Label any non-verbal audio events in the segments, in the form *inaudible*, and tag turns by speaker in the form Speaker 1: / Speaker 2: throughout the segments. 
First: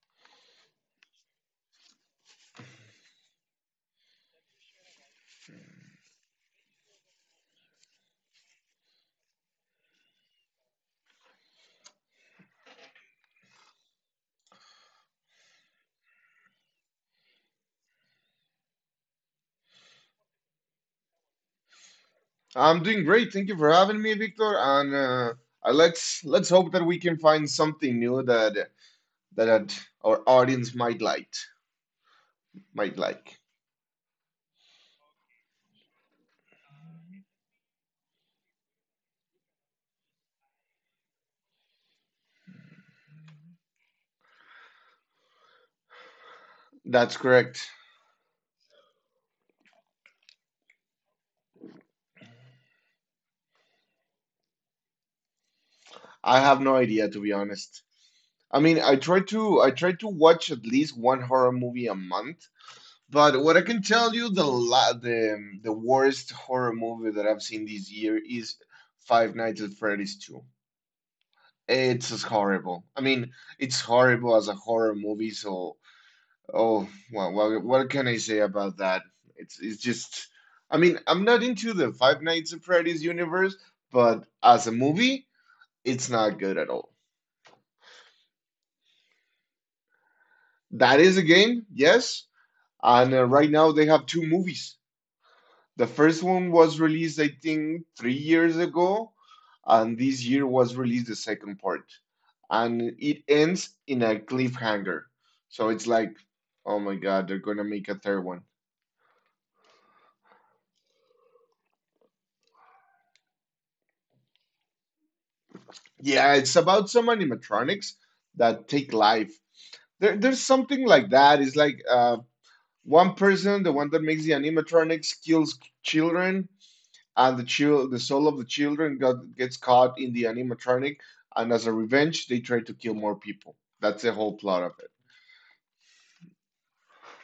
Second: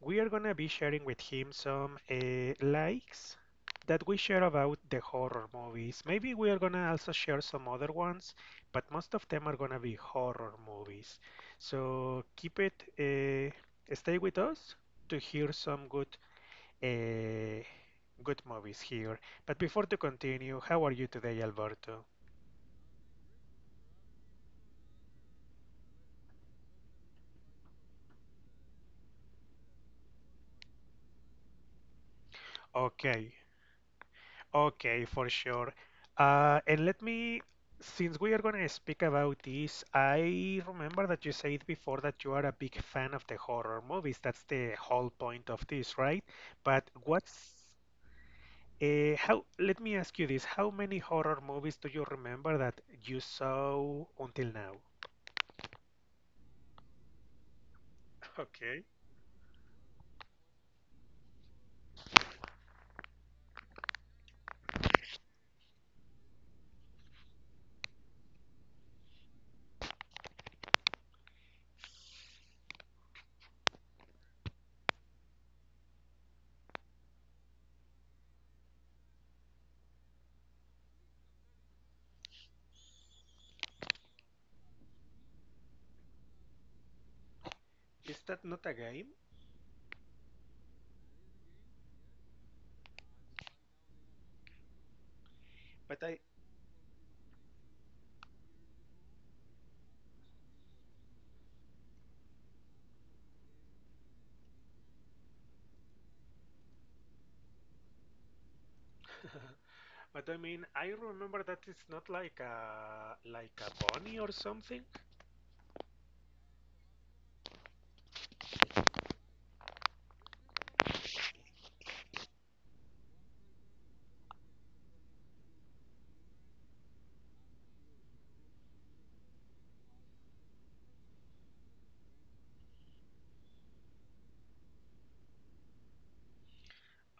Speaker 1: We are going to be sharing with him some likes that we share about the horror movies. Maybe we are going to also share some other ones, but most of them are going to be horror movies. So keep it, uh, stay with us to hear some good uh, good movies here. But before to continue, how are you today, Alberto?
Speaker 2: I'm doing great. Thank you for having me, Victor. And Let's hope that we can find something new that our audience might like. Might
Speaker 1: Okay.
Speaker 2: like.
Speaker 1: Okay, for sure. And let me, since we are going to speak about this, I remember that you said before that you are a big fan of the horror movies. That's the whole point of this, right? But
Speaker 2: That's correct.
Speaker 1: let me ask you this, how many horror movies do you remember that you saw until now? *laughs*
Speaker 2: I have no idea, to be honest. I mean,
Speaker 1: Okay,
Speaker 2: I try to watch at least one horror movie a month. But what I can tell you, the la the worst horror movie that I've seen this year is Five Nights at Freddy's 2. It's just horrible. I mean, it's horrible as a horror movie, so. Oh, well, what can I say about that? It's just, I mean, I'm not into the Five Nights at Freddy's universe, but as a movie, it's not good at all.
Speaker 1: is that not a game?
Speaker 2: That is a game, yes, and right now they have two movies. The
Speaker 1: But I
Speaker 2: first one was released, I think, 3 years ago, and this year was released the second part, and it ends in a cliffhanger. So it's like, oh my God, they're gonna make a third one.
Speaker 1: But I mean, I remember that it's not like like a bunny or something.
Speaker 2: Yeah, it's about some animatronics that take life. There's something like that. It's like one person, the one that makes the animatronics, kills children, and the soul of the children gets caught in the animatronic, and as a revenge, they try to kill more people. That's the whole plot of it.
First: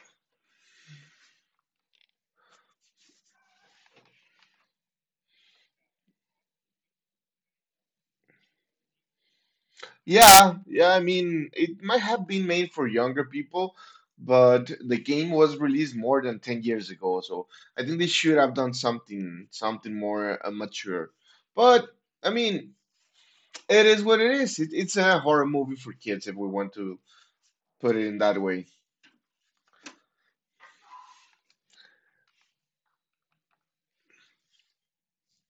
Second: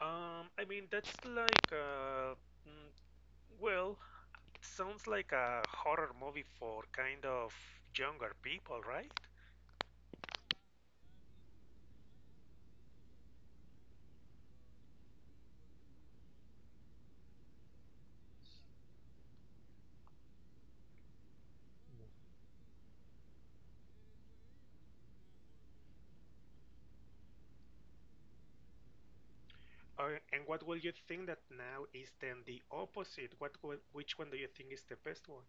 Speaker 1: I mean, that's like, mm, well, it sounds like a horror movie for kind of younger people, right?
Speaker 2: Yeah, yeah, I mean, it might have been made for younger people, but the game was released more than 10 years ago, so I think they should have done something more mature. But I mean, it is what it is. It's a horror movie for kids, if we want to put it in that way.
Speaker 1: Or, and what will you think that now is then the opposite? What, which one do you think is the best one?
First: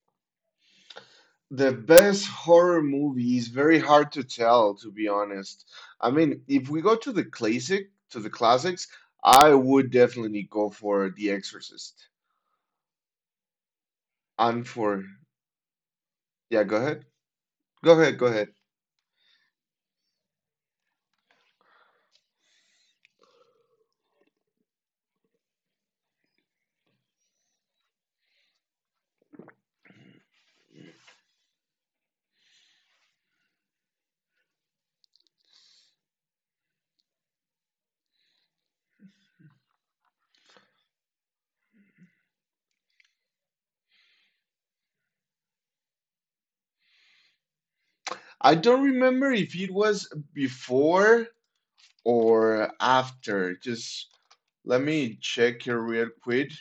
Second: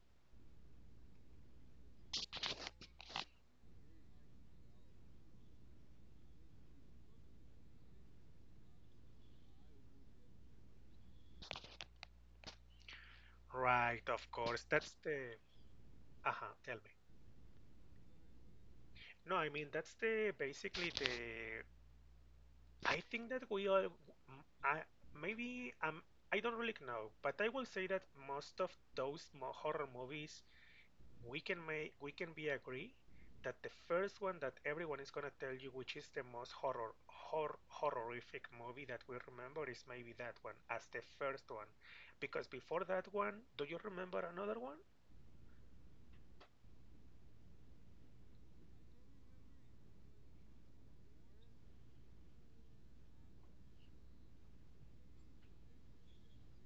Speaker 2: The best horror movie is very hard to tell, to be honest. I mean, if we go to the classic, to the classics, I would definitely go for The Exorcist
Speaker 1: Right, of course.
Speaker 2: and
Speaker 1: That's
Speaker 2: for...
Speaker 1: the. Uh-huh,
Speaker 2: Yeah, go
Speaker 1: tell me.
Speaker 2: ahead. Go ahead.
Speaker 1: No, I mean, that's the basically the. I think that we are. I maybe I don't really know, but I will say that most of those mo horror movies we can be agree that the first one that everyone is gonna tell you which is the most horror horrific movie that we remember is maybe that one as the first one, because before that one, do you remember another one?
Speaker 2: I don't remember if it was before or after. Just let me check here real quick.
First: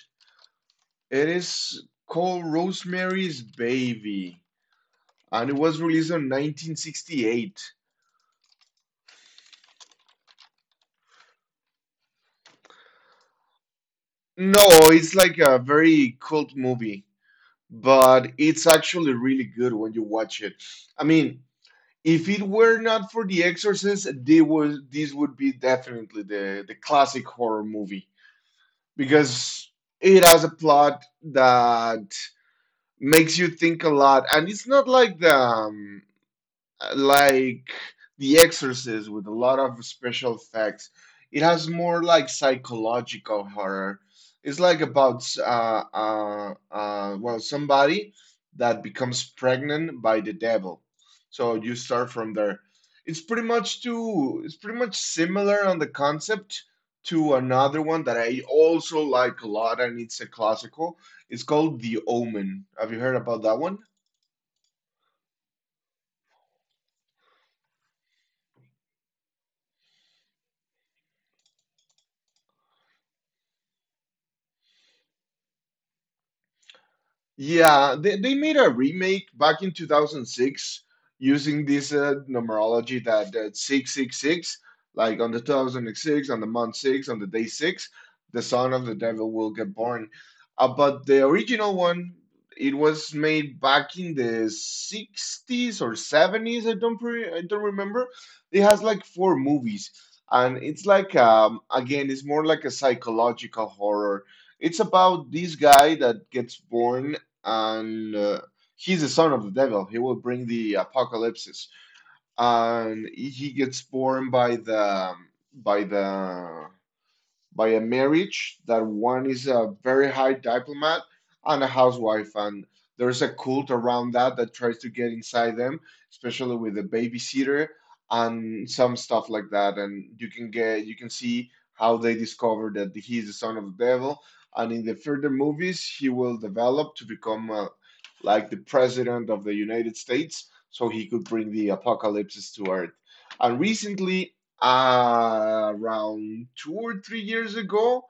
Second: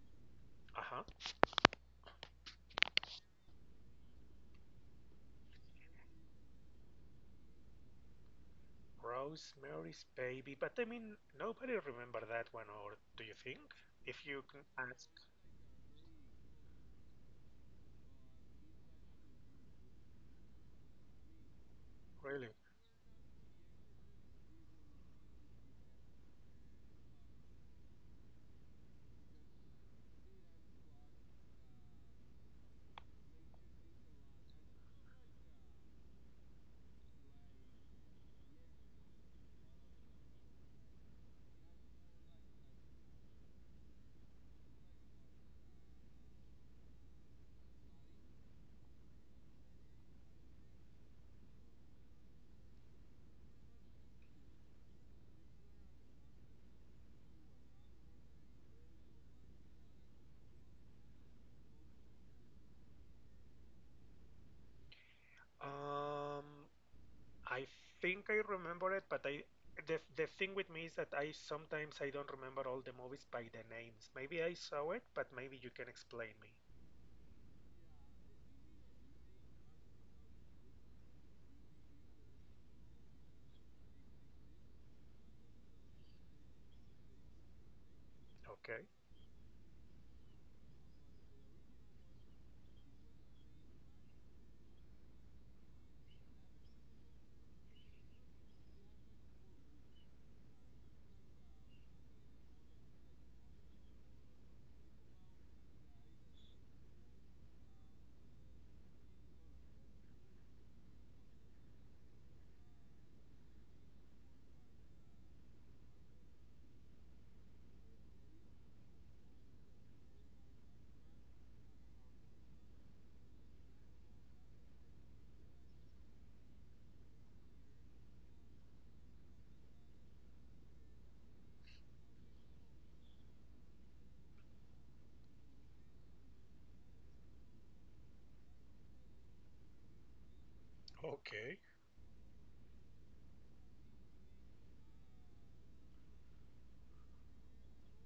Speaker 1: Uh-huh.
Speaker 2: It is called Rosemary's Baby, and it was released in 1968.
Speaker 1: Rosemary's Baby, but I mean nobody remember that one, or do you think if you
Speaker 2: No,
Speaker 1: can ask
Speaker 2: it's like a very cult movie, but it's actually really good when you watch it. I mean, if it
Speaker 1: really?
Speaker 2: were not for The Exorcist, they would, this would be definitely the classic horror movie, because it has a plot that makes you think a lot, and it's not like the like The Exorcist with a lot of special effects. It has more like psychological horror. It's like about well, somebody that becomes pregnant by the devil. So you start from there. It's pretty much too. It's pretty much similar on the concept to another one that I also like a lot, and it's a classical. It's called The Omen. Have you heard about that one?
Speaker 1: um I think I remember it, but I the thing with me is that I sometimes I don't remember all the movies by the names. Maybe I saw it, but maybe you can explain me.
Speaker 2: Yeah, they made a remake back in 2006 using this numerology that, that 666, like on the 2006, on the month 6, on the day 6, the son of
Speaker 1: Okay.
Speaker 2: the devil will get born. But the original one, it was made back in the 60s or 70s. I don't remember. It has like four movies, and it's like again, it's more like a psychological horror. It's about this guy that gets born and he's the son of the devil. He will bring the apocalypse, and he gets born by the by the by a marriage that one is a very high diplomat and a housewife, and there's a cult around that, that tries to get inside them, especially with the babysitter and some stuff like that. And you can see how they discover that he is the son of the devil, and in the further movies he will develop to become like the president of the United States, so he could bring
Speaker 1: Okay.
Speaker 2: the apocalypse to earth. And recently, around 2 or 3 years ago,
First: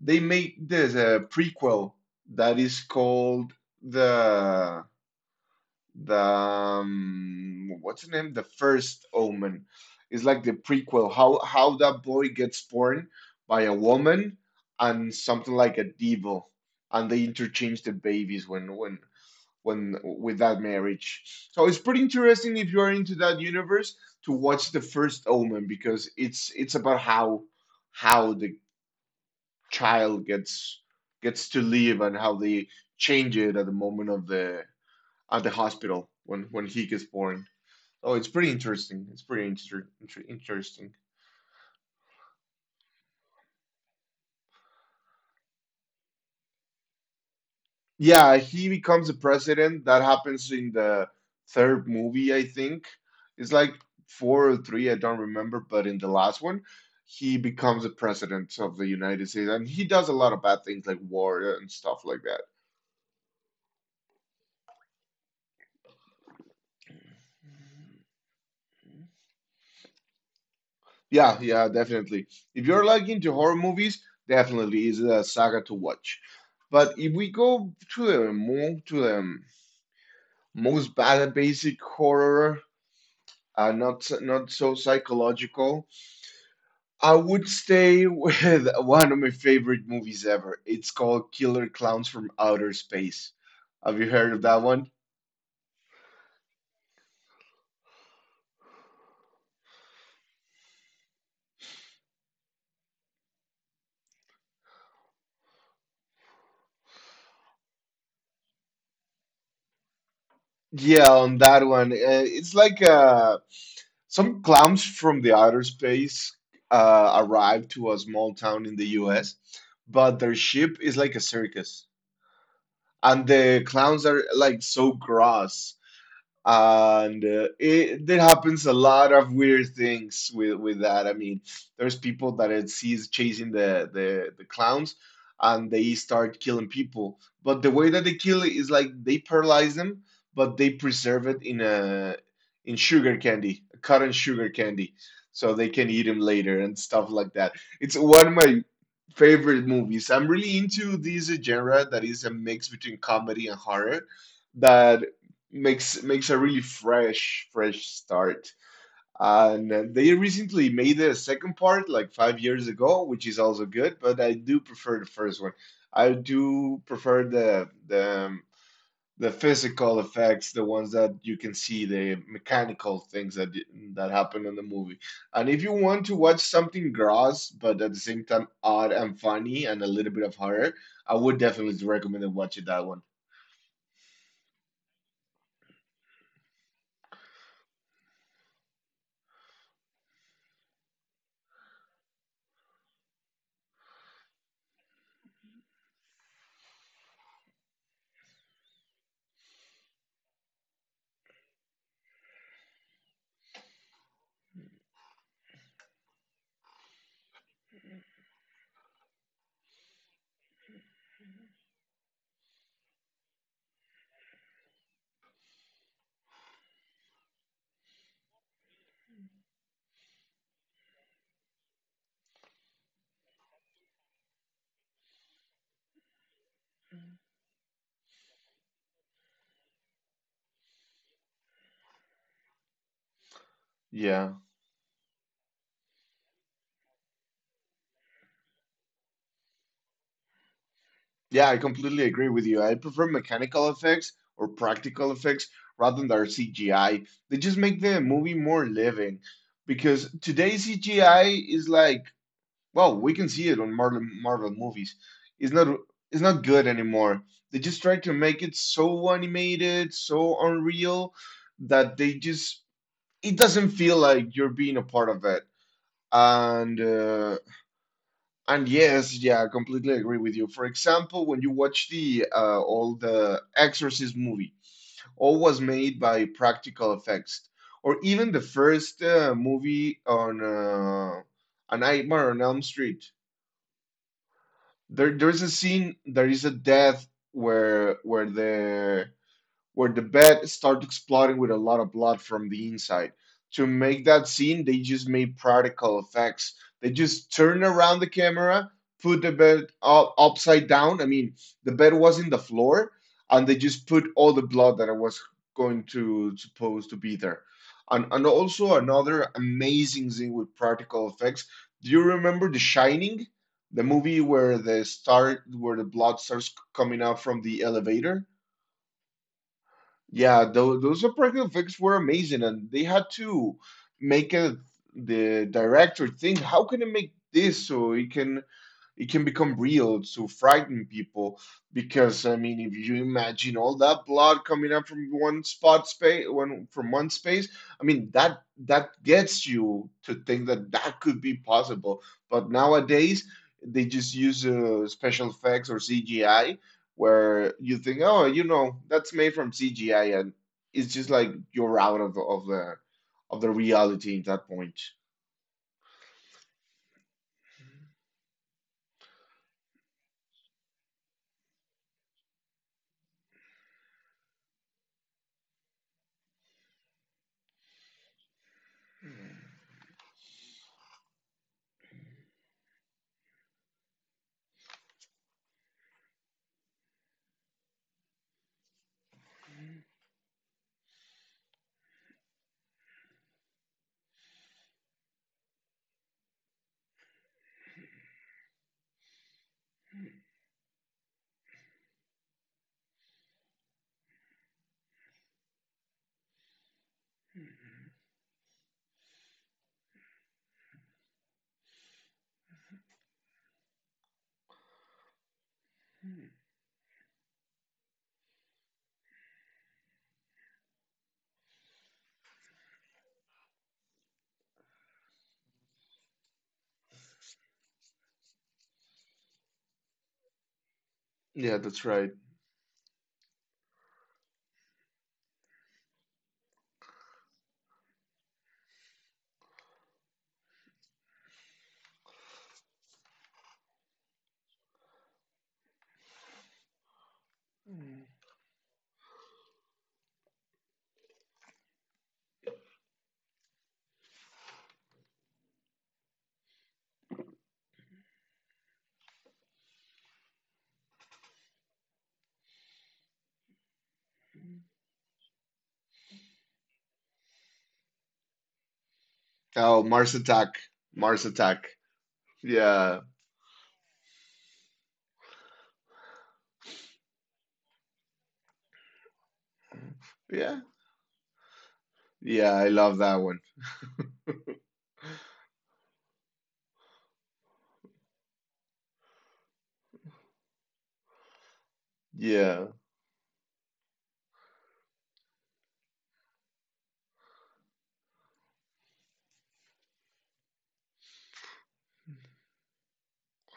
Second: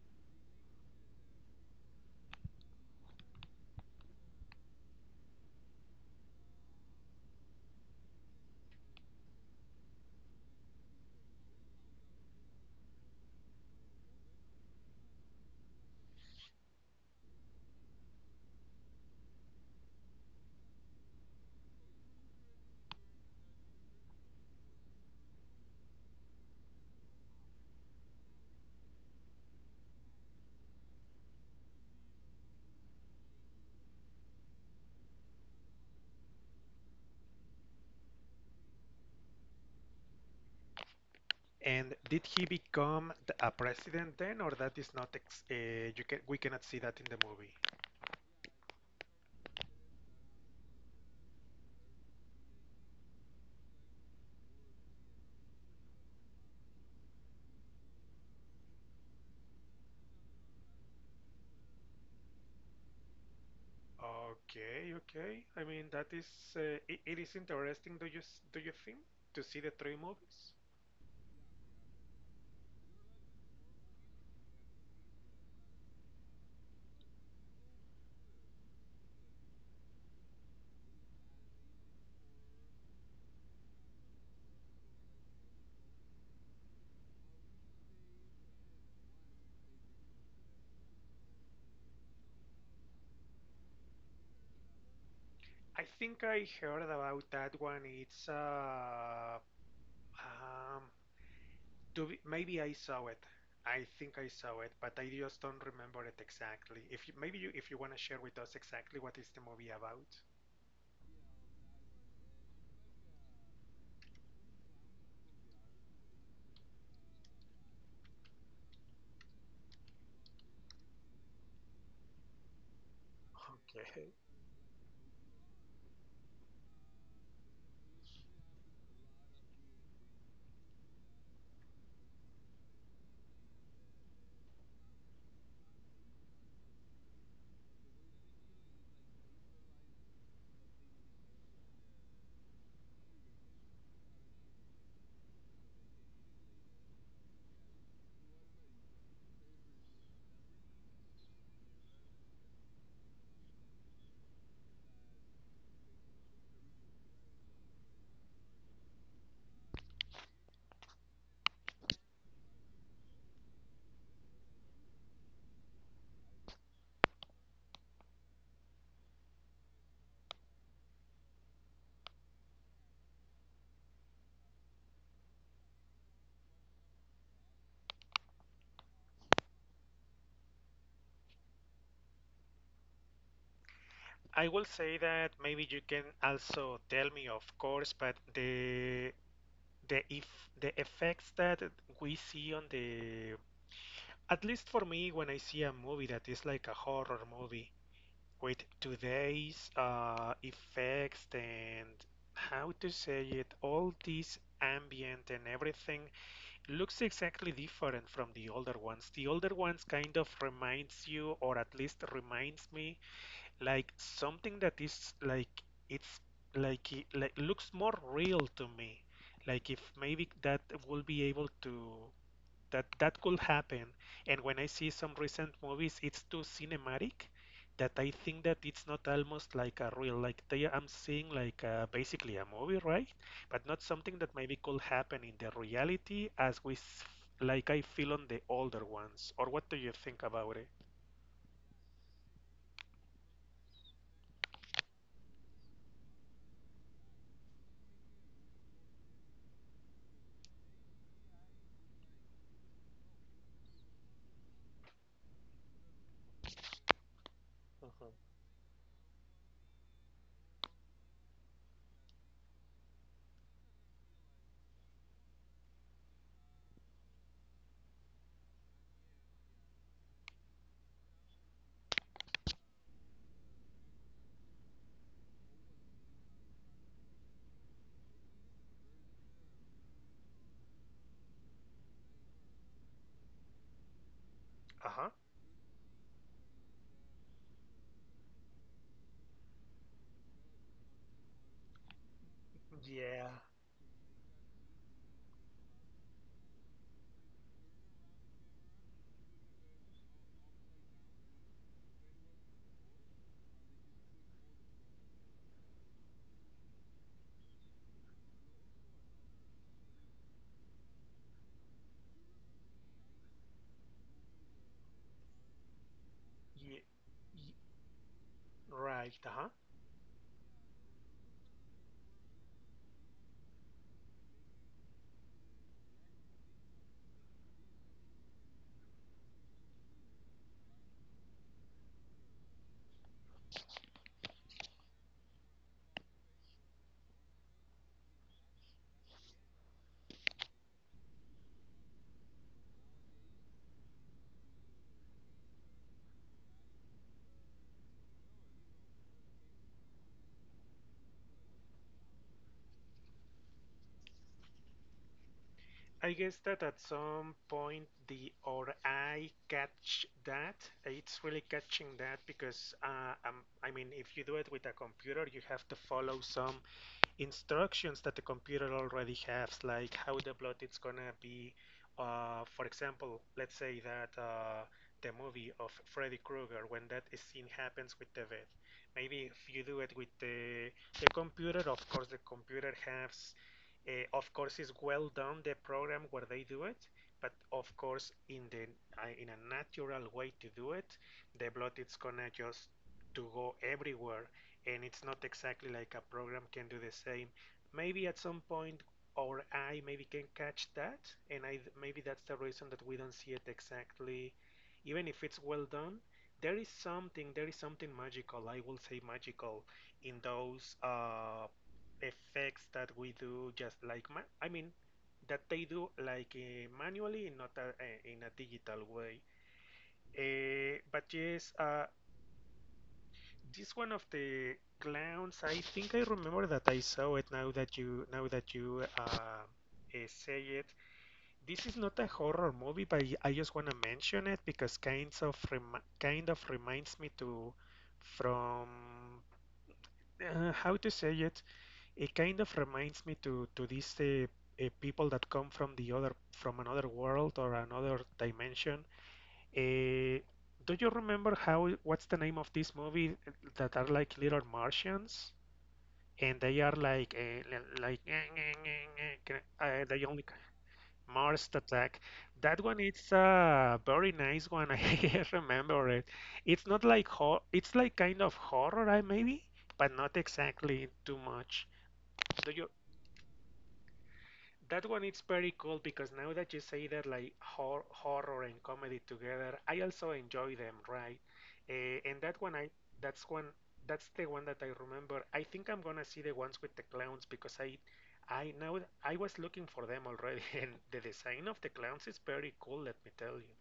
Speaker 2: they made this prequel that is called the the what's the name? The First Omen. It's like the prequel, how that boy gets born by a woman and something like a devil, and they interchange the babies when with that marriage. So it's pretty interesting, if you are into that universe, to watch the first Omen, because it's about how the child gets to live, and how they change it at the moment of the... at the hospital when he gets born. Oh, it's pretty interesting. It's pretty interesting.
Speaker 1: And did he become a president then, or that is not ex you can we cannot see that in the movie?
Speaker 2: Yeah, he becomes the president. That happens in the third movie, I think. It's like four or three, I don't remember, but in the last one, he becomes the president of the United States, and he does a lot of bad things like war and stuff like that.
Speaker 1: Okay, okay. I mean that is, it, it is interesting.
Speaker 2: Mm.
Speaker 1: Do you do you think to see the three movies?
Speaker 2: Yeah, yeah, definitely. If you're like into horror movies, definitely is a saga to watch. But if we go to the more to the most bad basic horror, not so psychological, I would stay with *laughs* one of my favorite movies ever. It's called Killer Clowns from Outer Space. Have you heard of that one?
Speaker 1: I think I heard about that one. It's um To be, maybe I saw it. I think I saw it, but I just don't remember it exactly. If you, maybe you, if you want to share with us exactly what is the movie about.
Speaker 2: Yeah, on that one, it's like some clowns from the outer space arrive to a small town in the U.S., but their ship is like a circus, and the clowns
Speaker 1: Okay.
Speaker 2: are like so gross. And it there happens a lot of weird things with that. I mean, there's people that it sees chasing the clowns, and they start killing people. But the way that they kill it is like they paralyze them, but they preserve it in a... in sugar candy, cotton sugar candy, so they can eat them later and stuff like that. It's one of my favorite movies. I'm really into this genre that is a mix between comedy and horror, that makes a really fresh start, and they recently made a second part like 5 years ago, which is also good, but I do prefer the first one. I do prefer the physical effects, the ones that you can see, the mechanical things that happen in the movie. And if you want to watch something gross but at the same time odd and funny and a little bit of horror, I would definitely recommend watching that one.
Speaker 1: I will say that maybe you can also tell me, of course, but the if the effects that we see on the, at least for me when I see a movie that is like a horror movie with today's effects and how to say it, all this ambient and everything looks exactly different from the older ones. The older ones kind of reminds you, or at least reminds me, like something that is like it's it like looks more real to me. Like if maybe that will be able to that that could happen. And when I see some recent movies, it's too cinematic that I think that it's not almost like a real, like they, I'm seeing like basically a movie, right? But not something that
Speaker 2: Yeah.
Speaker 1: maybe could happen in the reality as we, s- like I feel on the older ones. Or what do you think about it?
Speaker 2: Yeah, I completely agree with you. I prefer mechanical effects or practical effects rather than their CGI. They just make the movie more living, because today's CGI is like, well, we can see it on Marvel movies. It's not it's not good anymore. They just try to
Speaker 1: Mhm.
Speaker 2: make it so animated, so unreal, that they just it doesn't feel like you're being a part of it. And uh, and yes, yeah, I completely agree with you. For example, when you watch the all the Exorcist movie, all was made by practical effects, or even the first movie on A Nightmare on Elm Street.
Speaker 1: Uh-huh.
Speaker 2: There's a scene. There is a death where the bed starts exploding with a lot of blood from the inside.
Speaker 1: Yeah.
Speaker 2: To make that scene, they just made practical effects. They just turned around the camera, put the bed up, upside down. I mean, the bed was in the floor, and they just put all the blood that was going to supposed to be there. And also another amazing thing with practical effects. Do you remember The Shining, the movie where the blood starts
Speaker 1: Ye-
Speaker 2: coming out from
Speaker 1: ye-
Speaker 2: the elevator?
Speaker 1: right. Uh-huh.
Speaker 2: Yeah, those practical effects were amazing, and they had to make a... the director think, how can I make this so it can... it can become real to frighten people, because I mean, if you imagine all that blood coming up from one spot space one from one space, I mean, that that gets you to think that that could be possible. But nowadays they just use special effects or CGI, where you think, oh, you know that's made from CGI, and it's just like you're out of the of the of the reality at that point.
Speaker 1: I guess that at some point the or I catch that. It's really catching that because I mean, if you do it with a computer, you have to follow some instructions that the computer already has, like how the plot is gonna be. For example, let's say that the movie of Freddy Krueger, when that scene happens with the bed, maybe if you do it with the computer, of course the computer has, of course is well done the program where they do it, but of course in the in a natural way to do it, the blood is gonna just to go everywhere and it's not exactly like a program can do the same. Maybe at some point our eye maybe can catch that, and I maybe that's the reason that we don't see it exactly. Even if it's well done, there is something magical. I will say magical in those effects that we do, just like I mean that they do like manually, not in a digital way. But yes,
Speaker 2: Yeah, that's right.
Speaker 1: this one of the clowns. I think I remember that I saw it now that you say it. This is not a horror movie, but I just want to mention it because kind of reminds me to from how to say it. It kind of reminds me to these people that come from the other from another world or another dimension. Eh, do you remember how what's the name of this movie that are like little Martians and they are like like
Speaker 2: Oh,
Speaker 1: they
Speaker 2: Mars
Speaker 1: only
Speaker 2: Attack. Mars
Speaker 1: Mars
Speaker 2: Attack.
Speaker 1: attack. That one
Speaker 2: Yeah.
Speaker 1: it's a very nice one. *laughs* I remember it. It's not like hor it's like kind of horror, I maybe, but not
Speaker 2: Yeah.
Speaker 1: exactly too much.
Speaker 2: Yeah,
Speaker 1: Do
Speaker 2: I
Speaker 1: you.
Speaker 2: love that one.
Speaker 1: That one it's very cool because now that you say that like horror and comedy together, I also enjoy them, right? And that one I
Speaker 2: Yeah.
Speaker 1: that's one that's the one that I remember. I think I'm gonna see the ones with the clowns because I know I was looking for them already *laughs* and the design of the clowns is very cool, let me tell you.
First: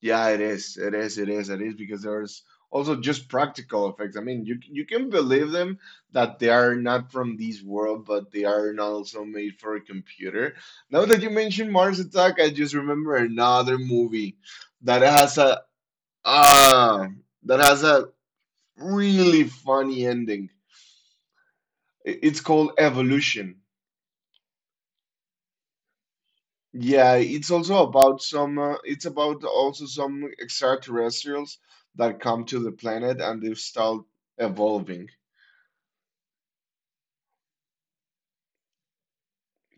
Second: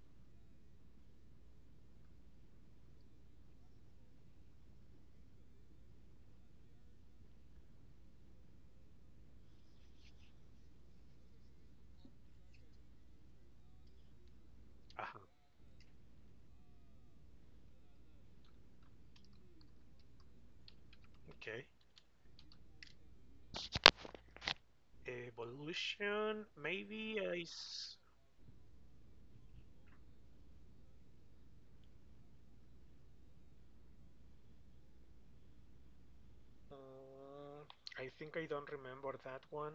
Speaker 2: Yeah, it is. It is. It is. It is. Because there's also just practical effects. I mean, you can believe them that they are not from this world, but they are not also made for a computer. Now that you mentioned Mars Attack, I just remember another movie that
Speaker 1: uh
Speaker 2: has a... ah that has a really funny ending.
Speaker 1: Okay.
Speaker 2: It's called Evolution.
Speaker 1: Evolution.
Speaker 2: Yeah,
Speaker 1: Maybe I.
Speaker 2: it's also
Speaker 1: s-
Speaker 2: about some, it's about also some extraterrestrials that come to the planet and they've start evolving.
Speaker 1: Mm, I think I don't remember that one.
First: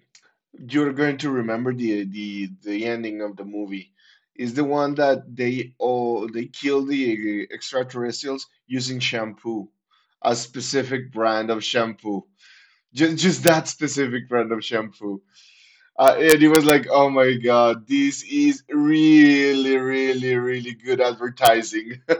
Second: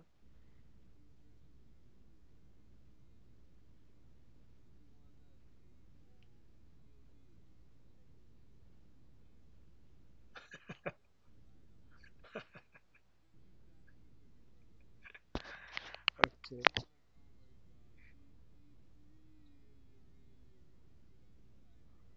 Speaker 2: You're going to remember the ending of the movie. Is the one that they oh they kill the extraterrestrials using shampoo, a specific brand of shampoo. Just that specific brand of shampoo. And he was
Speaker 1: Okay.
Speaker 2: like, "Oh my God, this is really, really, really good advertising." *laughs*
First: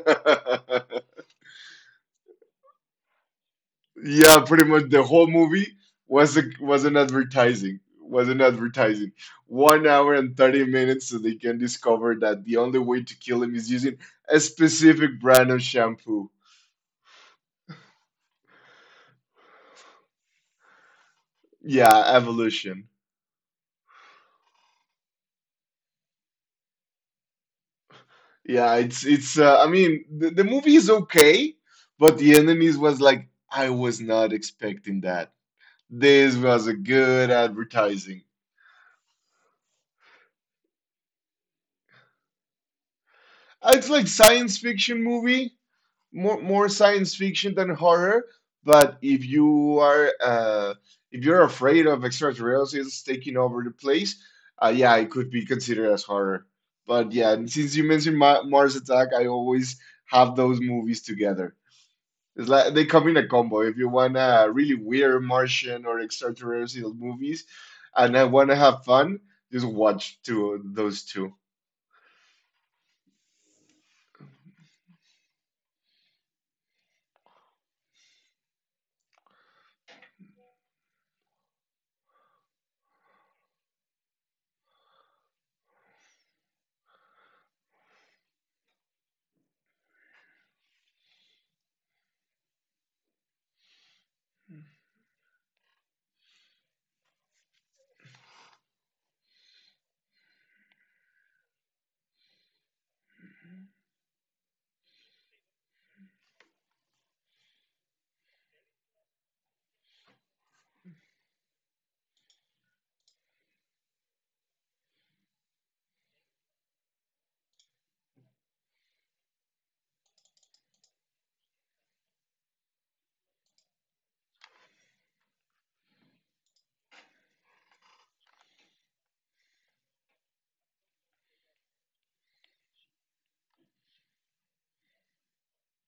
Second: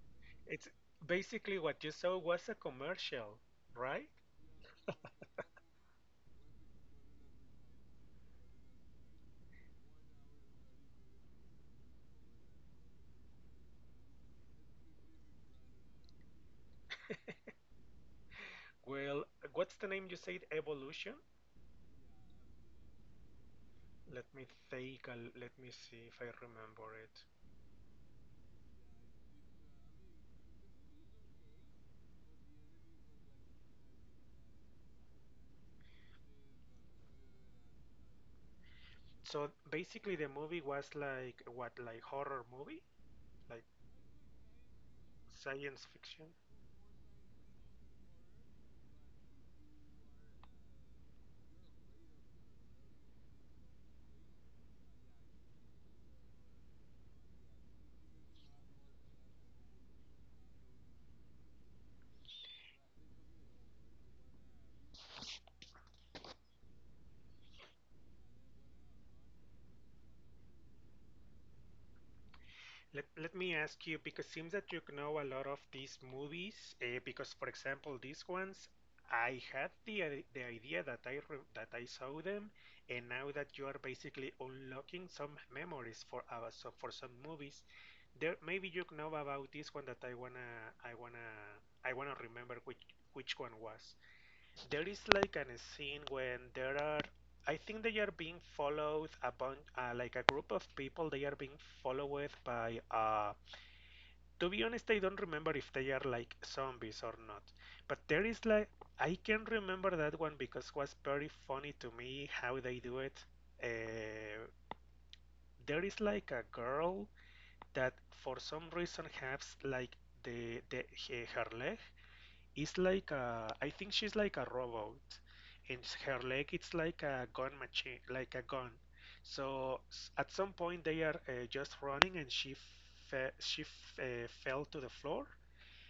Speaker 1: It's basically what you saw was a commercial, right?
Speaker 2: Yeah, pretty much the whole movie was an advertising. One hour and 30 minutes so they can discover that the only way to kill him is using a specific brand of shampoo.
Speaker 1: Well, what's the name you said? Evolution?
Speaker 2: Yeah, evolution.
Speaker 1: Let me think. Let me see if I remember it.
Speaker 2: Yeah, it's I mean, the movie is okay, but the enemies was like I was not expecting. This was a good advertising.
Speaker 1: So basically, the movie was like what, like horror movie, like
Speaker 2: It's like science fiction movie,
Speaker 1: science fiction.
Speaker 2: more science fiction than horror. But if you are if you're afraid of extraterrestrials taking over the place, yeah, it could be considered as horror. But yeah, and since you mentioned Ma Mars Attack, I always have those movies together. It's like they come in a combo. If you want a really weird Martian or extraterrestrial movies, and I want to have fun, just watch two those two.
Speaker 1: Let, let me ask you because it seems that you know a lot of these movies. Because for example, these ones, I had the idea that I re that I saw them, and now that you are basically unlocking some memories for our so for some movies, there maybe you know about this one that I wanna I wanna remember which one was. There is like an scene when there are, I think they are being followed a bunch, like a group of people. They are being followed by. To be honest, I don't remember if they are like zombies or not. But there is like I can remember that one because it was very funny to me how they do it. Uh, there is like a girl that for some reason has like her leg it's like a, I think she's like a robot, and her leg it's like a gun machine, like a gun. So at some point they are just running, and she fell to the floor,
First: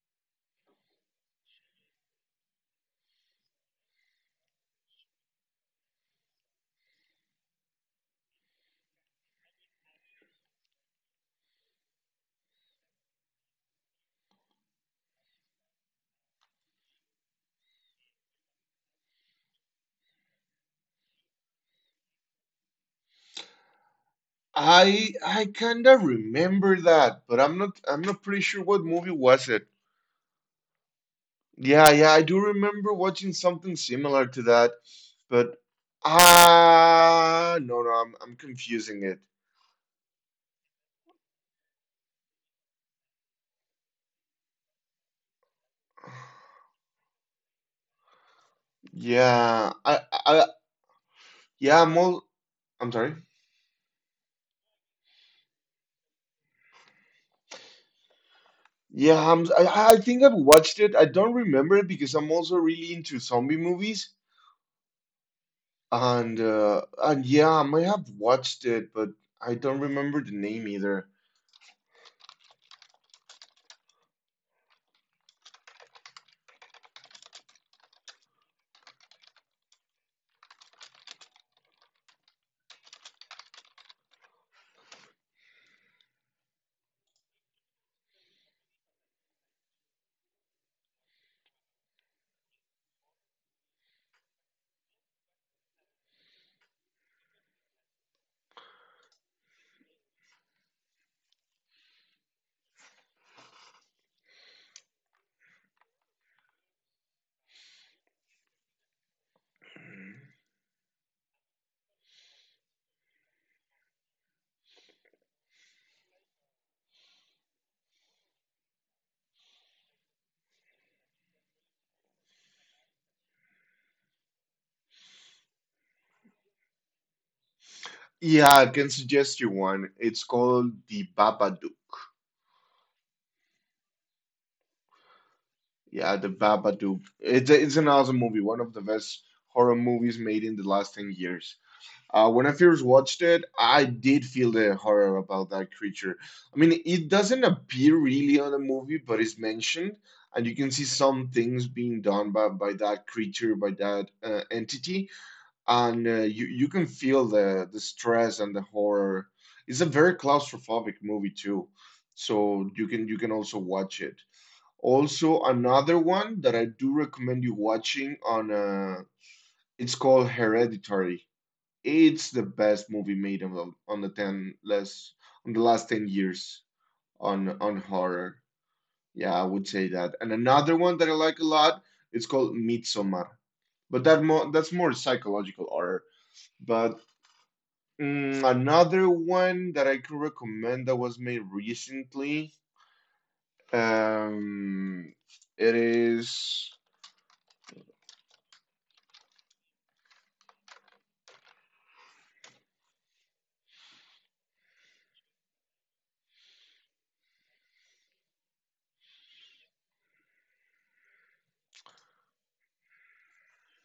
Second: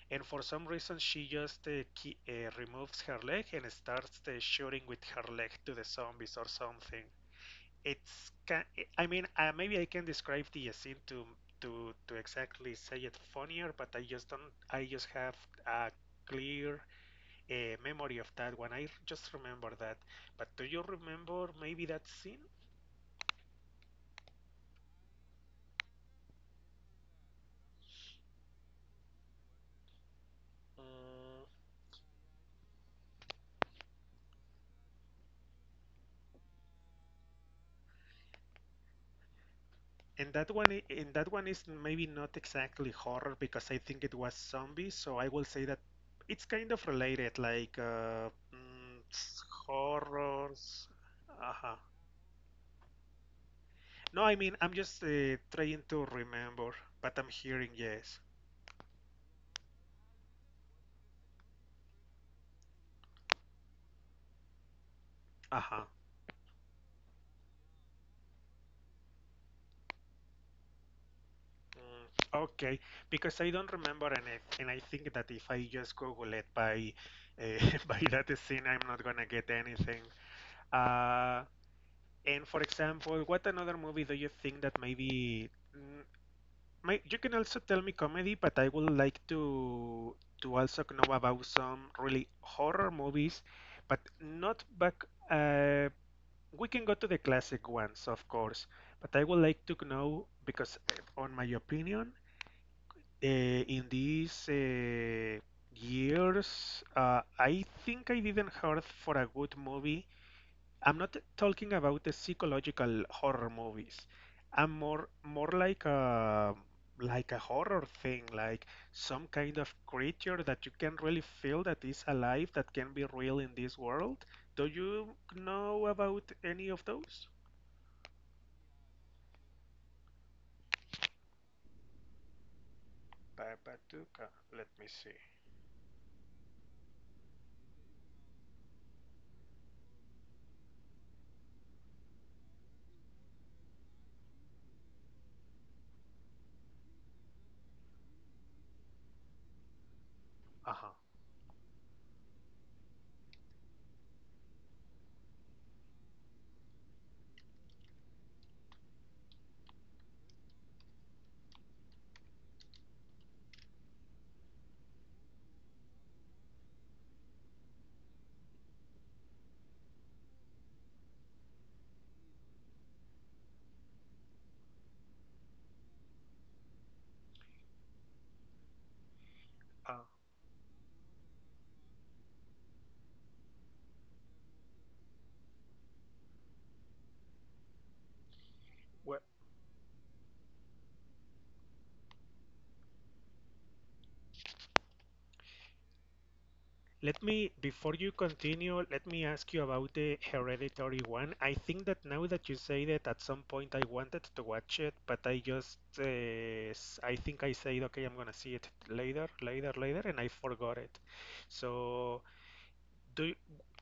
Speaker 1: and for some reason she just removes her leg and starts shooting with her leg to the zombies or something. It's can I mean maybe I can describe the scene to exactly say it funnier, but I just don't I just have a clear a memory of that one. I just remember that. But do you remember maybe that scene?
Speaker 2: I kinda remember that, but I'm not pretty sure what movie was it.
Speaker 1: Mm,
Speaker 2: Yeah, yeah, I do remember watching something similar to that, but ah, no, no, I'm confusing it.
Speaker 1: and that one, and that one is maybe not exactly horror because I think it was zombies. So I will say that it's kind of related, like
Speaker 2: Yeah, I I
Speaker 1: horrors. Uh-huh.
Speaker 2: yeah, I'm all I'm sorry.
Speaker 1: No, I mean I'm just trying to remember, but I'm hearing yes.
Speaker 2: I think I've watched it. I don't remember it because I'm also really into zombie movies,
Speaker 1: Uh-huh.
Speaker 2: and yeah, I might have watched it, but I don't remember the name either.
Speaker 1: Mm. Okay, because I don't remember, and I think that if I just Google it by uh, *laughs* by that scene, I'm not gonna get anything. Uh, and for example, what another movie do you think that mm, you can also tell me comedy, but I would like to also know about some really horror movies, but not back. Uh, we can go to the classic ones, of course, but I would like to know because, on my opinion. In these years, I think I didn't heard for a good movie. I'm not talking about the psychological horror movies. I'm more like a horror thing, like some kind of creature that you can really feel that is alive, that can be real in this world. Do you know about any of those?
Speaker 2: Yeah, I can suggest you one. It's called The Babadook.
Speaker 1: Babatuka, let me see.
Speaker 2: Yeah, The Babadook. It's an awesome movie, one of the best horror movies made in the last 10 years. When I first watched it, I did feel the horror about that creature. I mean, it doesn't appear really on the movie, but it's mentioned, and you can see
Speaker 1: Uh-huh.
Speaker 2: some things being done by that creature, by that entity. And you can feel the stress and the horror. It's a very claustrophobic movie too, so you can also watch it. Also, another one that I do recommend you watching on it's called Hereditary. It's the best movie made on the ten less on the last 10 years on horror. Yeah, I would say
Speaker 1: Uh,
Speaker 2: that. And another one that I like a lot, it's called Midsommar. But that more that's more psychological horror. But mm, another
Speaker 1: wh
Speaker 2: one that I can recommend that was made recently. Um, it is
Speaker 1: Let me, before you continue, let me ask you about the Hereditary one. I think that now that you say that at some point I wanted to watch it, but I just, I think I said, okay, I'm gonna see it later, later, later, and I forgot it. So do you,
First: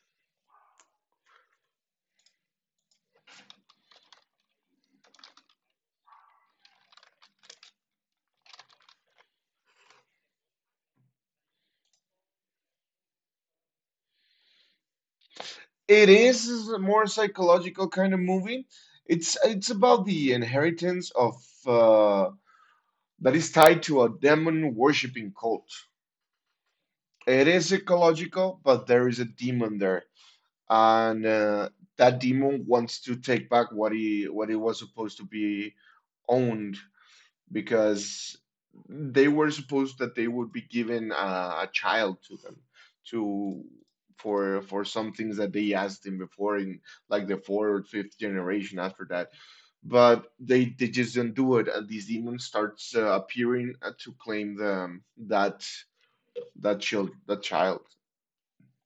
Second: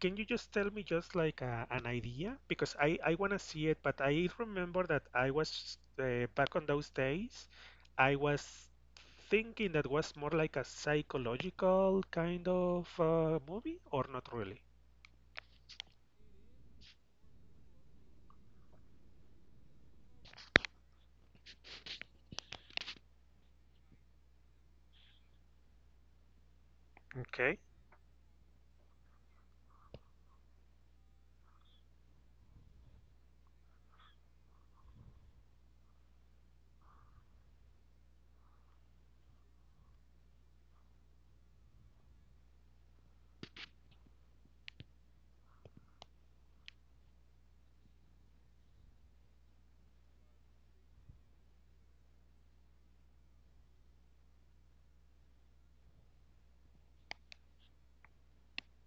Speaker 1: can you just tell me just like a, an idea? Because I want to see it, but I remember that I was back on those days, I was thinking that was more like a psychological kind of movie, or not really.
Speaker 2: it is a more psychological kind of movie. It's about the inheritance of uh, that is tied to a demon worshipping cult. It
Speaker 1: Okay.
Speaker 2: is ecological, but there is a demon there, and that demon wants to take back what he was supposed to be owned, because they were supposed that they would be given a child to them to for some things that they asked him before in like the fourth or fifth generation after that. But they just don't do it, and these demons starts appearing to claim the that that child.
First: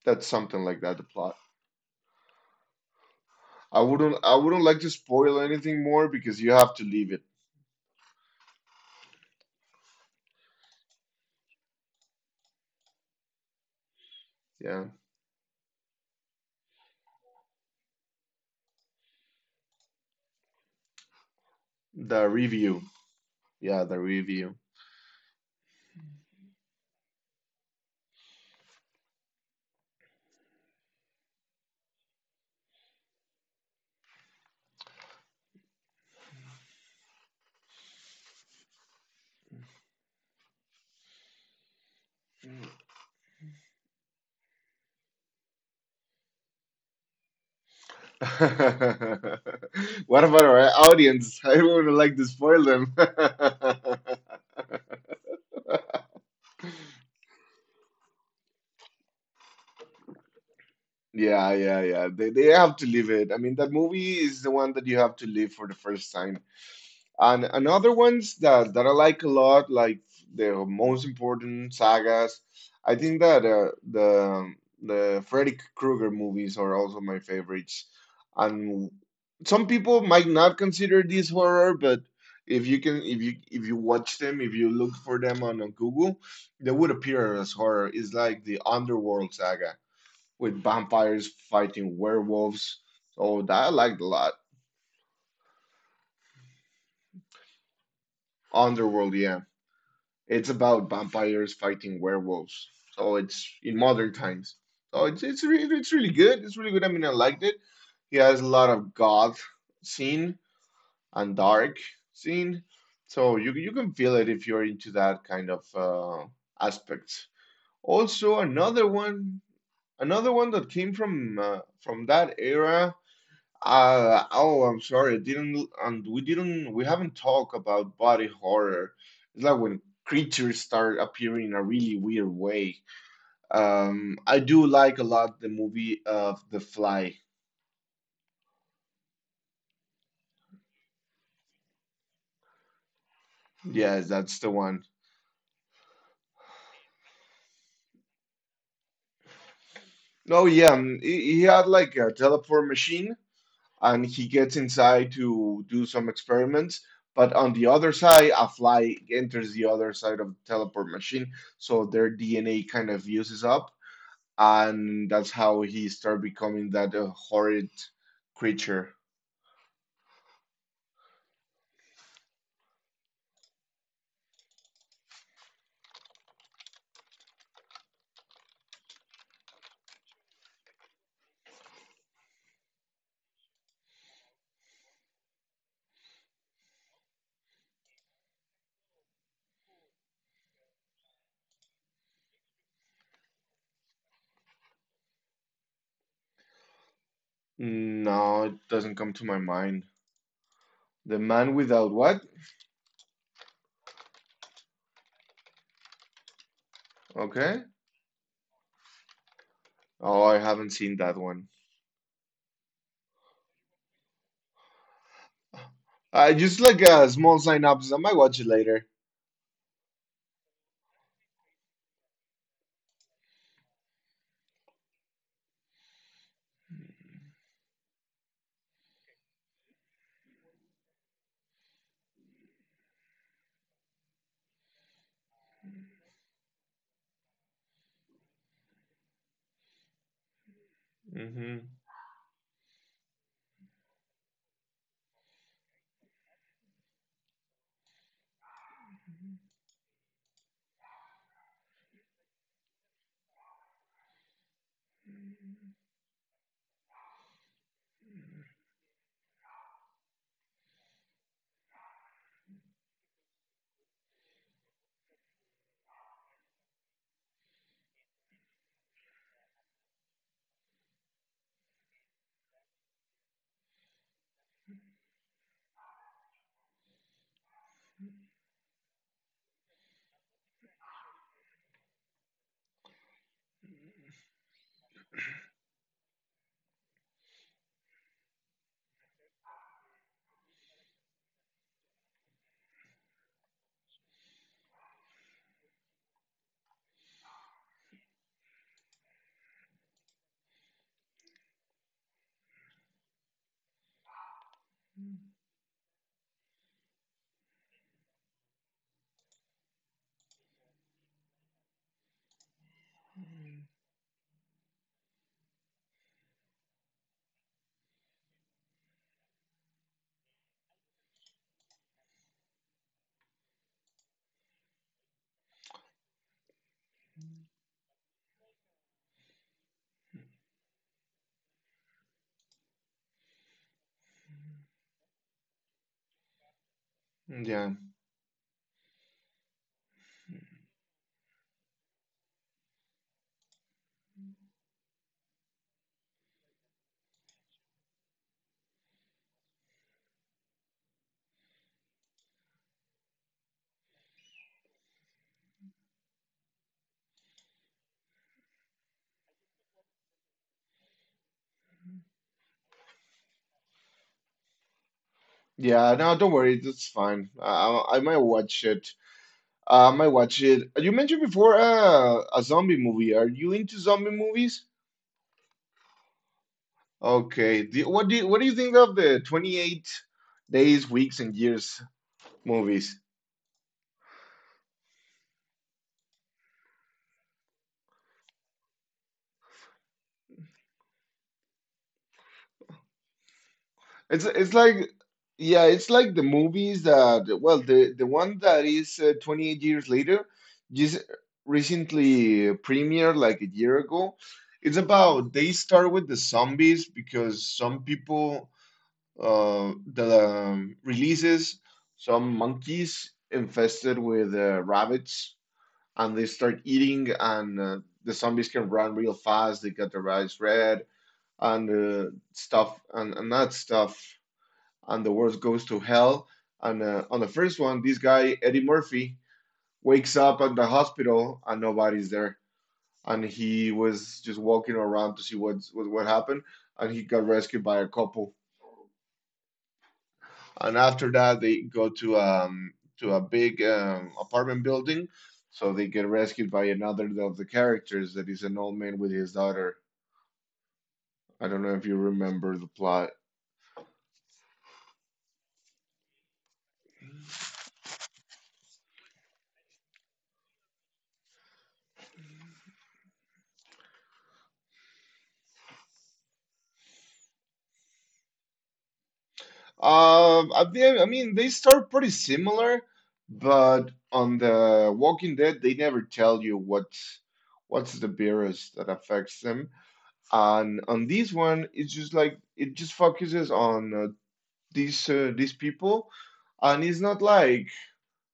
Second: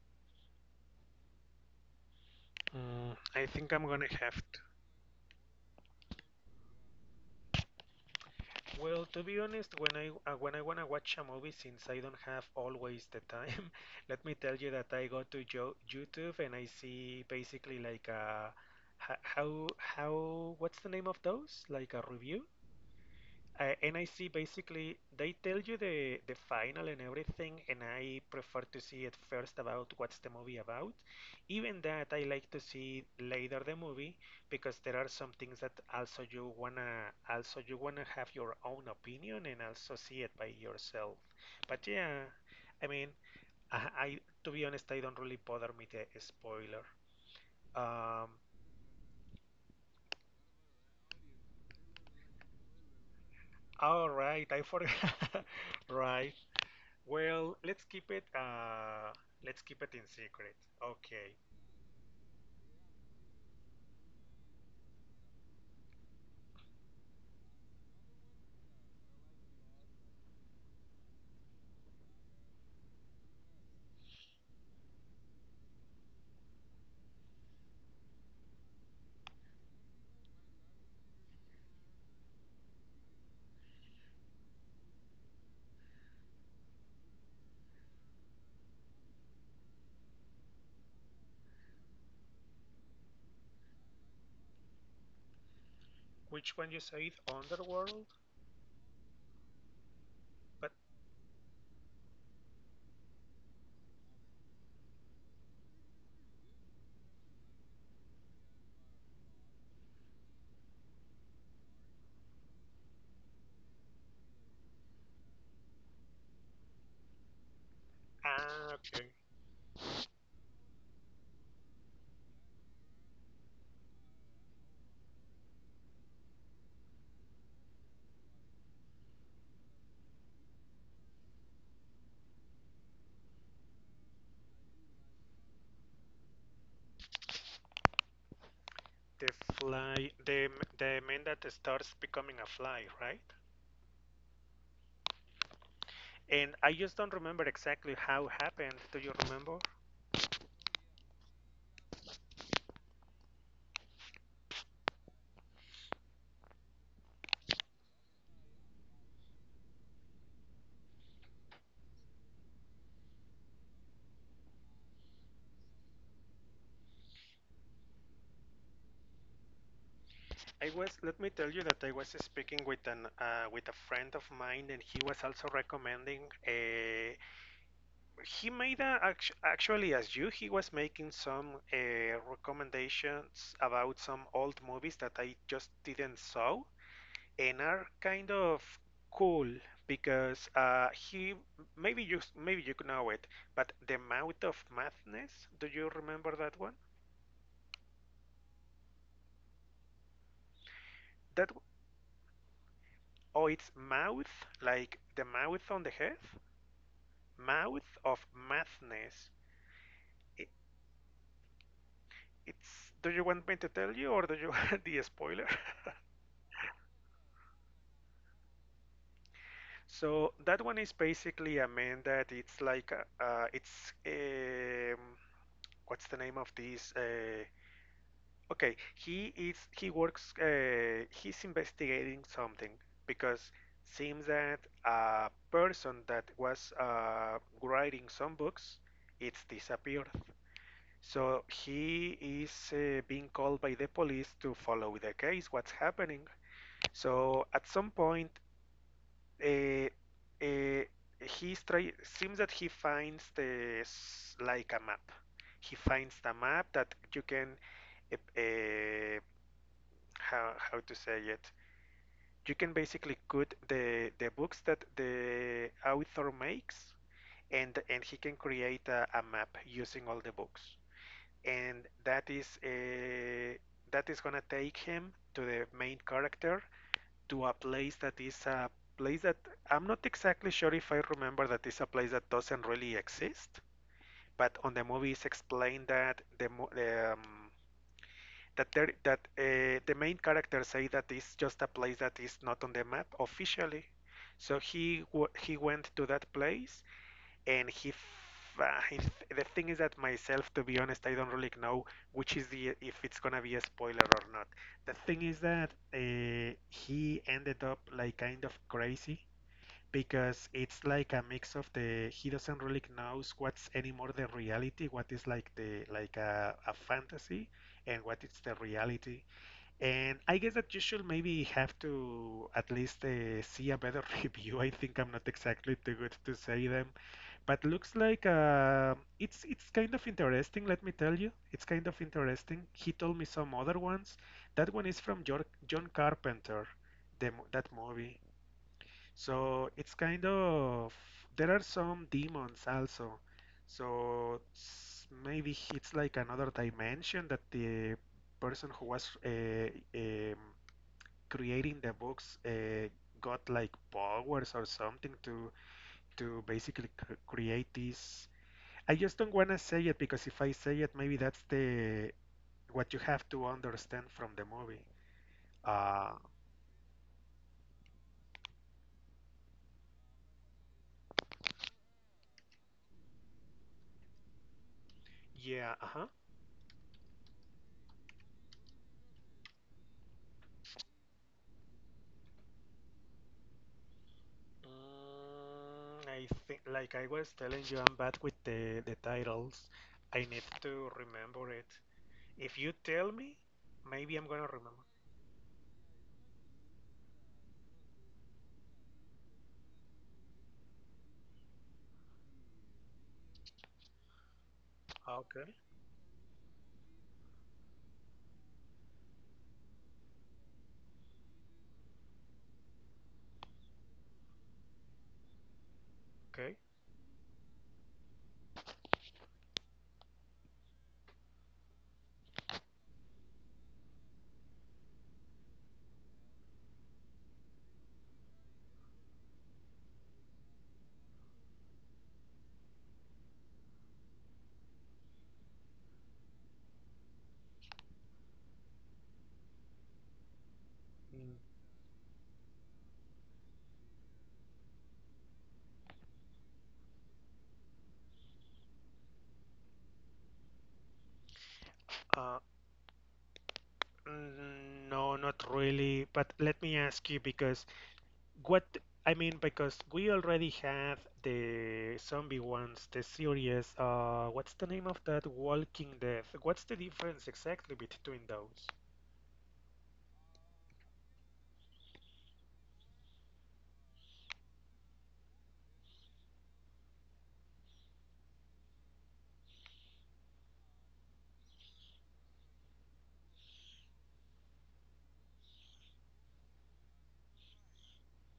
Speaker 2: That's something like that, the plot.
Speaker 1: I think
Speaker 2: i
Speaker 1: I'm gonna
Speaker 2: wouldn't i
Speaker 1: have.
Speaker 2: wouldn't like to spoil anything more because you have to leave it.
Speaker 1: Well, to be honest, when I wanna watch a movie, since I don't have always the time, *laughs* let me tell you that
Speaker 2: Yeah,
Speaker 1: I go to jo YouTube and I see basically like how what's the name of those? Like a
Speaker 2: the
Speaker 1: review?
Speaker 2: review. Yeah,
Speaker 1: And
Speaker 2: the
Speaker 1: I see
Speaker 2: review.
Speaker 1: basically they tell you the final and everything, and I prefer to see at first about what's the movie about. Even that I like to see later the movie, because there are some things that also you wanna, also you wanna have your own opinion and also see it by yourself. But yeah, I mean, I to be honest, I don't really bother me the spoiler. Um,
Speaker 2: *laughs* What about our audience? I do not want to like to spoil them. *laughs*
Speaker 1: all right, I forgot. *laughs* Right. Well, let's keep it, let's keep it in secret. Okay.
Speaker 2: Yeah, yeah, yeah. They have to live it. I mean, that movie is the one that you have to live for the first time. And other ones that that I like a lot, like the most important sagas. I think that the Freddy Krueger movies are also my favorites. And some people might not consider these horror, but if you can, if you watch them, if you look for them on Google, they would appear as horror. It's like the Underworld saga with vampires fighting werewolves. So that I liked a lot.
Speaker 1: Which one you said? Underworld?
Speaker 2: Underworld, yeah. It's
Speaker 1: But
Speaker 2: about vampires fighting werewolves. So it's in modern times. So it's really good. It's really good. I mean, I liked it. He has a lot of goth scene and dark scene. So you can feel it if you're into that kind of aspects. Also,
Speaker 1: Ah, okay.
Speaker 2: another one that came from that era oh, I'm sorry. I didn't, and we didn't, we haven't talked about body horror. It's like when creatures start appearing in a really weird way. I do like a lot the movie of The Fly.
Speaker 1: The fly, the man that starts becoming a fly, right?
Speaker 2: Yes, that's the one.
Speaker 1: And I just don't remember exactly how happened. Do you remember?
Speaker 2: No, yeah, he had like a teleport machine, and he gets inside to do some experiments. But on the other side, a fly enters the other side of the teleport machine, so their DNA kind of uses up, and that's how he started becoming that horrid creature.
Speaker 1: I was, let me tell you that I was speaking with an with a friend of mine and he was also recommending uh, he made a, actually as you he was making some recommendations about some old movies that I just didn't saw and are kind of cool because he, maybe you, maybe you know it, but The Mouth of Madness, do you remember that one?
Speaker 2: No, it doesn't come to my mind. The
Speaker 1: That,
Speaker 2: Man Without What?
Speaker 1: oh, it's mouth, like the mouth on the head.
Speaker 2: Okay.
Speaker 1: Mouth of Madness.
Speaker 2: Oh, I
Speaker 1: It,
Speaker 2: haven't seen that one.
Speaker 1: it's, do you want me to tell you or do you *laughs* want the spoiler? *laughs*
Speaker 2: Just like a small synopsis. I might watch it later.
Speaker 1: So that one is basically a man that it's like it's what's the name of this? Okay, he is, he works, he's investigating something because seems that a person that was writing some books it's disappeared. So
Speaker 2: Hmm.
Speaker 1: he is being called by the police to follow the case, what's happening. So at some point, uh, uh, he's try, seems that he finds this like a map. He finds the map that you can, uh, uh, how to say it. You can basically cut the books that the author makes, and he can create a map using all the books. And that is gonna take him to the main character, to a place that is a place that I'm not exactly sure if I remember, that is a place that doesn't really exist. But on the movie, it's explained that the um, that there that the main character say that it's just a place that is not on the map officially. So he went to that place and he, he, the thing is that myself, to be honest, I don't really know which is the, if it's gonna be a spoiler or not. The thing is that he ended up like kind of crazy because it's like a mix of the, he doesn't really knows what's anymore the reality, what is like the, like a fantasy, and what is the reality. And I guess that you should maybe have to at least see a better *laughs* review. I think I'm not exactly too good to say them, but looks like it's kind of interesting. Let me tell you, it's kind of interesting. He told me some other ones. That one is from Jor John Carpenter, the, that
Speaker 2: Yeah.
Speaker 1: movie. So it's kind of, there are some demons also. So, maybe it's like another dimension that the person who was creating the books got like powers or something to basically cr create these. I just don't want to say it because if I say it, maybe that's the, what you have to understand from the movie.
Speaker 2: Yeah,
Speaker 1: Uh,
Speaker 2: no, don't worry. That's fine. I might watch it. I might watch it. You mentioned before a zombie movie. Are you into zombie movies?
Speaker 1: yeah, uh-huh.
Speaker 2: Okay. Do, what do you think of the 28 days, weeks, and years movies?
Speaker 1: I think, like I was telling you, I'm bad with the titles. I need to remember it. If you tell me, maybe I'm gonna
Speaker 2: It's
Speaker 1: remember.
Speaker 2: like yeah, it's like the movies that well the one that is 28 years later just recently premiered like a year ago. It's
Speaker 1: Ah,
Speaker 2: about
Speaker 1: okay,
Speaker 2: they start with the zombies because some people the releases some monkeys infested with rabbits, and they
Speaker 1: okay.
Speaker 2: start eating and the zombies can run real fast. They got their eyes red, and and that stuff. And the world goes to hell. And on the first one, this guy Eddie Murphy wakes up at the hospital and nobody's there, and he was just walking around to see what happened, and he got rescued by a couple. And after
Speaker 1: Mm.
Speaker 2: that, they go to a big apartment building, so they get rescued by another of the characters that is an old man with his daughter. I don't know if you
Speaker 1: Uh,
Speaker 2: remember the plot.
Speaker 1: no, not really. But let me ask you, because what, I mean, because we already have the zombie ones, the series. What's the name of that? Walking Dead. What's the difference exactly between those?
Speaker 2: I mean, they start pretty similar, but on the Walking Dead, they never tell you what's the virus that affects them. And on this one, it's just like it just focuses on these people, and it's not like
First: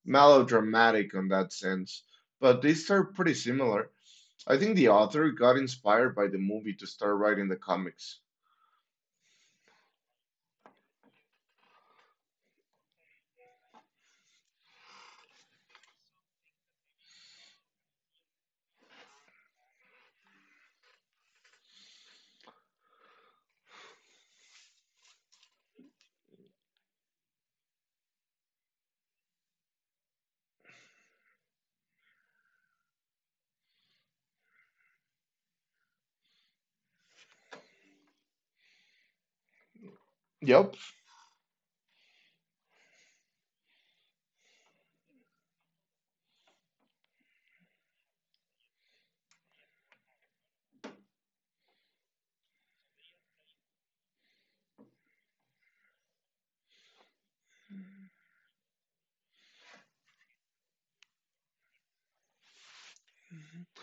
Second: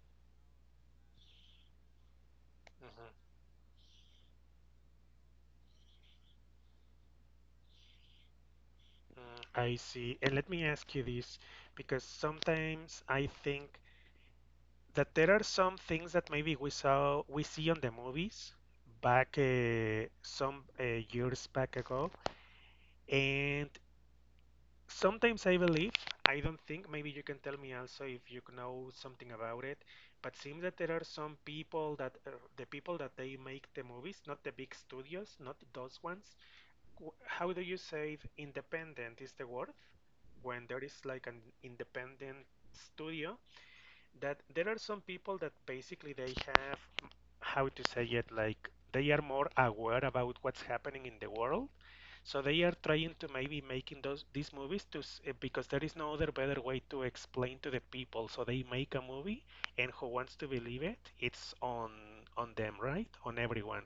Speaker 2: melodramatic on that sense. But they start
Speaker 1: Hmm.
Speaker 2: pretty similar. I think the author got inspired by the movie to start writing the comics.
Speaker 1: Mm. I see. And let me ask you this, because sometimes I think that there are some things that maybe we saw, we see on the movies back some years back ago, and sometimes I believe, I don't think, maybe you can tell me also if you know something about it, but seems that there are some people that the people that they make the movies, not the big studios, not those ones. How do you say, independent is the word, when
Speaker 2: Yep.
Speaker 1: there is like an independent studio, that there are some people that basically they have, how to say it, like they are more aware about what's happening in the world, so they are trying to maybe making those, these movies to, eh, because there is no other better way to explain to the people, so they make a movie and who wants to believe it, it's on them, right, on everyone.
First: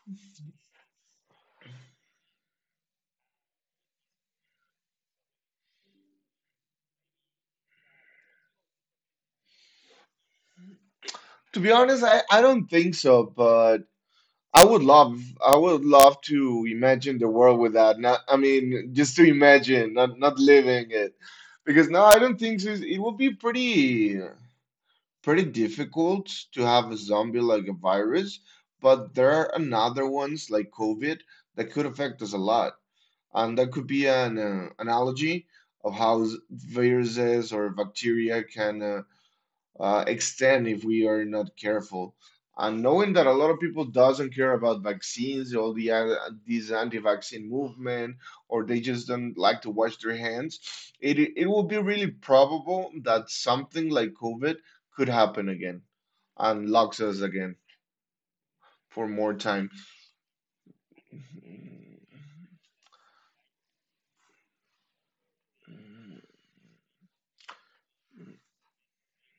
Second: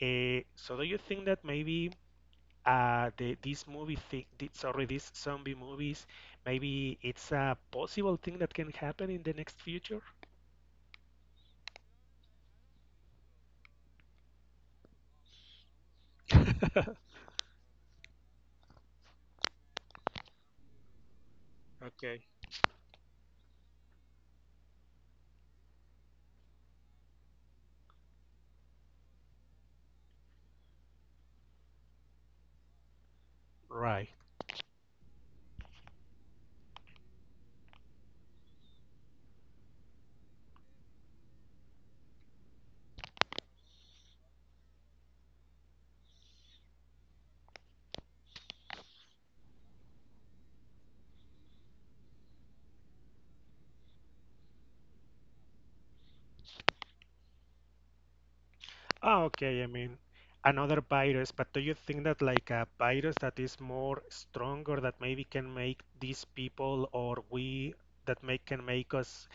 Speaker 1: Eh, so do you think that maybe the this movie, sorry, these zombie movies, maybe it's a possible thing that can happen in the next future?
Speaker 2: To be honest, I don't think so, but I would love to imagine the world without. Not, I mean, just to imagine, not not living it, because now I
Speaker 1: Okay.
Speaker 2: don't think so- it would be pretty pretty difficult to have a zombie like a virus. But there are another ones like COVID that could affect us a lot, and that could be
Speaker 1: Right.
Speaker 2: an analogy of how viruses or bacteria can extend if we are not careful. And knowing that a lot of people doesn't care about vaccines, all the this anti-vaccine movement, or they just don't like to wash their hands, it will be really probable that something like COVID could happen again and locks us again for
Speaker 1: Ah,
Speaker 2: more
Speaker 1: okay.
Speaker 2: time.
Speaker 1: I mean, another virus, but do you think that like a virus that is more stronger that maybe can make these people, or we, that make, can make us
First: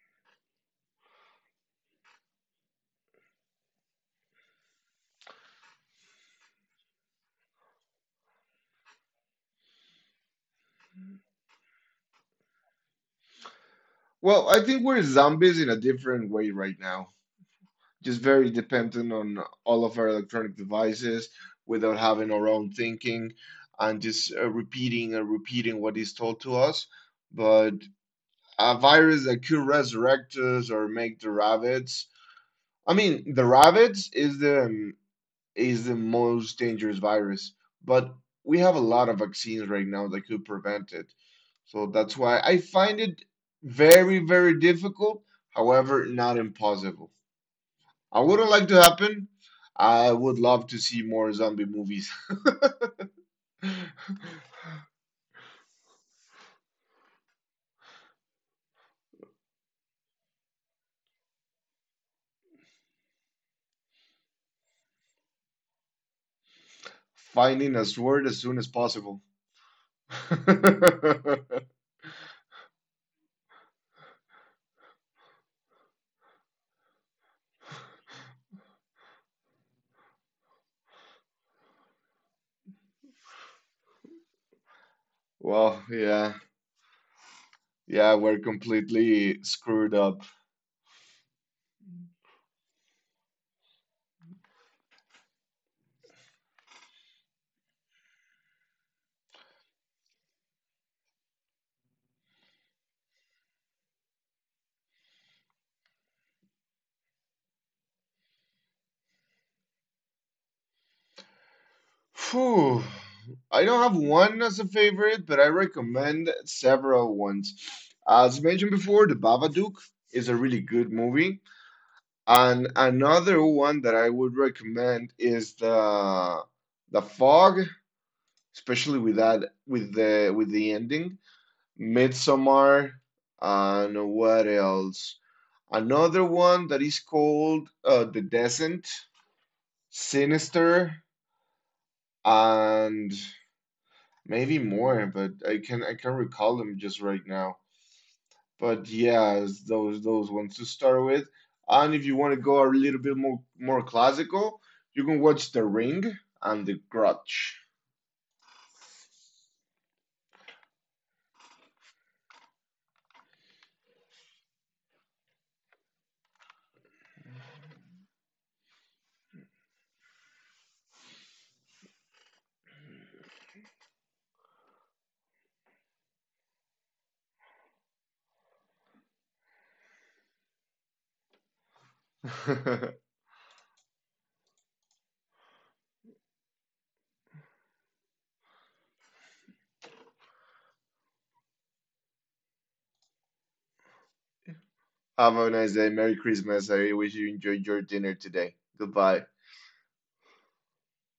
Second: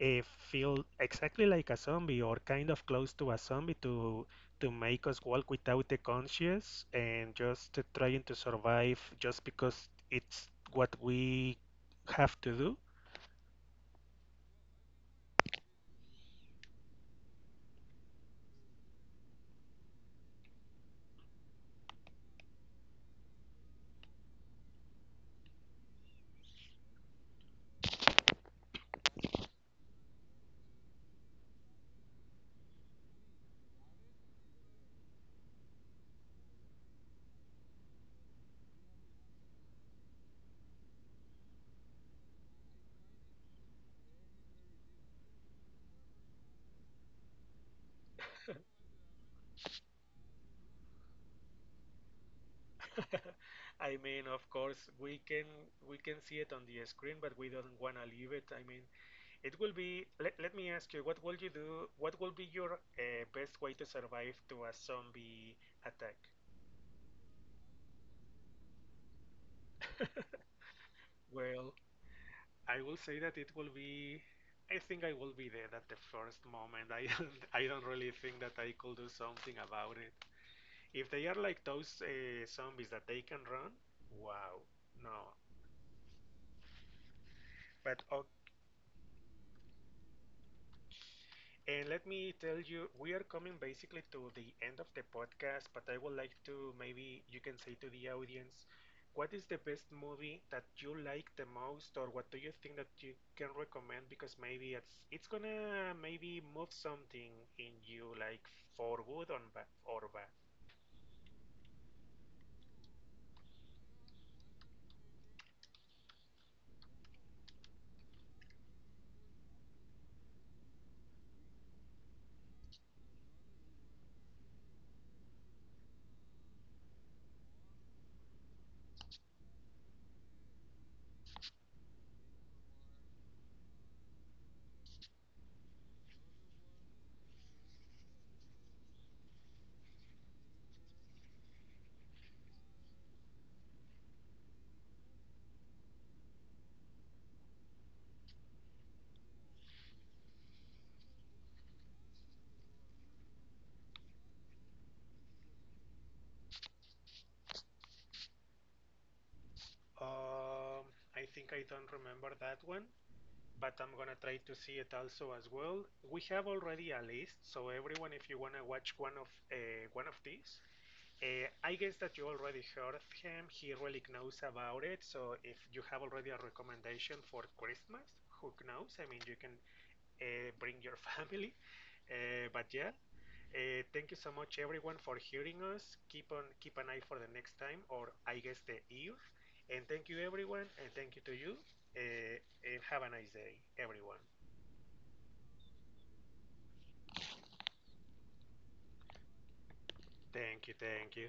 Speaker 1: uh, feel exactly like a zombie, or kind of close to a zombie, to make us walk without the conscience and just trying to survive just because it's what we have to do?
Speaker 2: Well, I think we're zombies in a different way right now, just very dependent on all of our electronic devices without having our own thinking and just repeating and repeating what is told to us. But a virus that could resurrect us or make the rabbits. I mean, the rabbits is the most dangerous virus, but we have a lot of vaccines right now that could prevent it. So that's why I find it very, very difficult, however, not impossible. I wouldn't like to happen. I would love to see more zombie movies.
Speaker 1: *laughs* I mean, of course,
Speaker 2: *laughs*
Speaker 1: we can, we can see it on the screen, but we don't want to leave it. I mean, it will be. Let, let me ask you, what will you do? What will be your best way to survive to a zombie attack?
Speaker 2: Finding a sword as soon as possible. *laughs*
Speaker 1: Well, I will say that it will be, I think I will be dead at the first moment. I *laughs* don't, I don't really think that I could do something about it. If they are like those zombies that they can run, wow, no.
Speaker 2: Well, yeah.
Speaker 1: But
Speaker 2: Yeah,
Speaker 1: o
Speaker 2: we're completely screwed up.
Speaker 1: And let me tell you, we are coming basically to the end of the podcast, but I would like to, maybe you can say to the audience, what is the best movie that you like the most, or what do you think that you can recommend? Because maybe it's gonna maybe move something in you, like for good or bad. Or bad.
Speaker 2: Phew. I don't have one as a favorite, but I recommend several ones. As mentioned before, The Babadook is a really good movie. And another one that I would recommend is The Fog, especially with that, with the ending. Midsommar, and what else? Another one that is called The Descent, Sinister, and maybe more, but I can recall them just right now. But yeah, those ones to start with. And if you want to go a little bit more classical, you can watch The Ring and The Grudge.
Speaker 1: Um, I think I don't remember that one, but I'm gonna try to see it also as well. We have already a list, so everyone, if you wanna watch one of these. I guess that you already heard of him. He really knows about it. So if you have already a recommendation for Christmas, who knows? I mean, you can bring your *laughs* family. But yeah,
Speaker 2: *laughs*
Speaker 1: thank you so much, everyone, for hearing us. Keep on, keep an eye for the next time, or I guess the ear. And thank you, everyone, and thank you to you. And have a nice day, everyone.
Speaker 2: Have a nice day. Merry Christmas. I wish you enjoyed your dinner today. Goodbye.
Speaker 1: Thank you, thank you.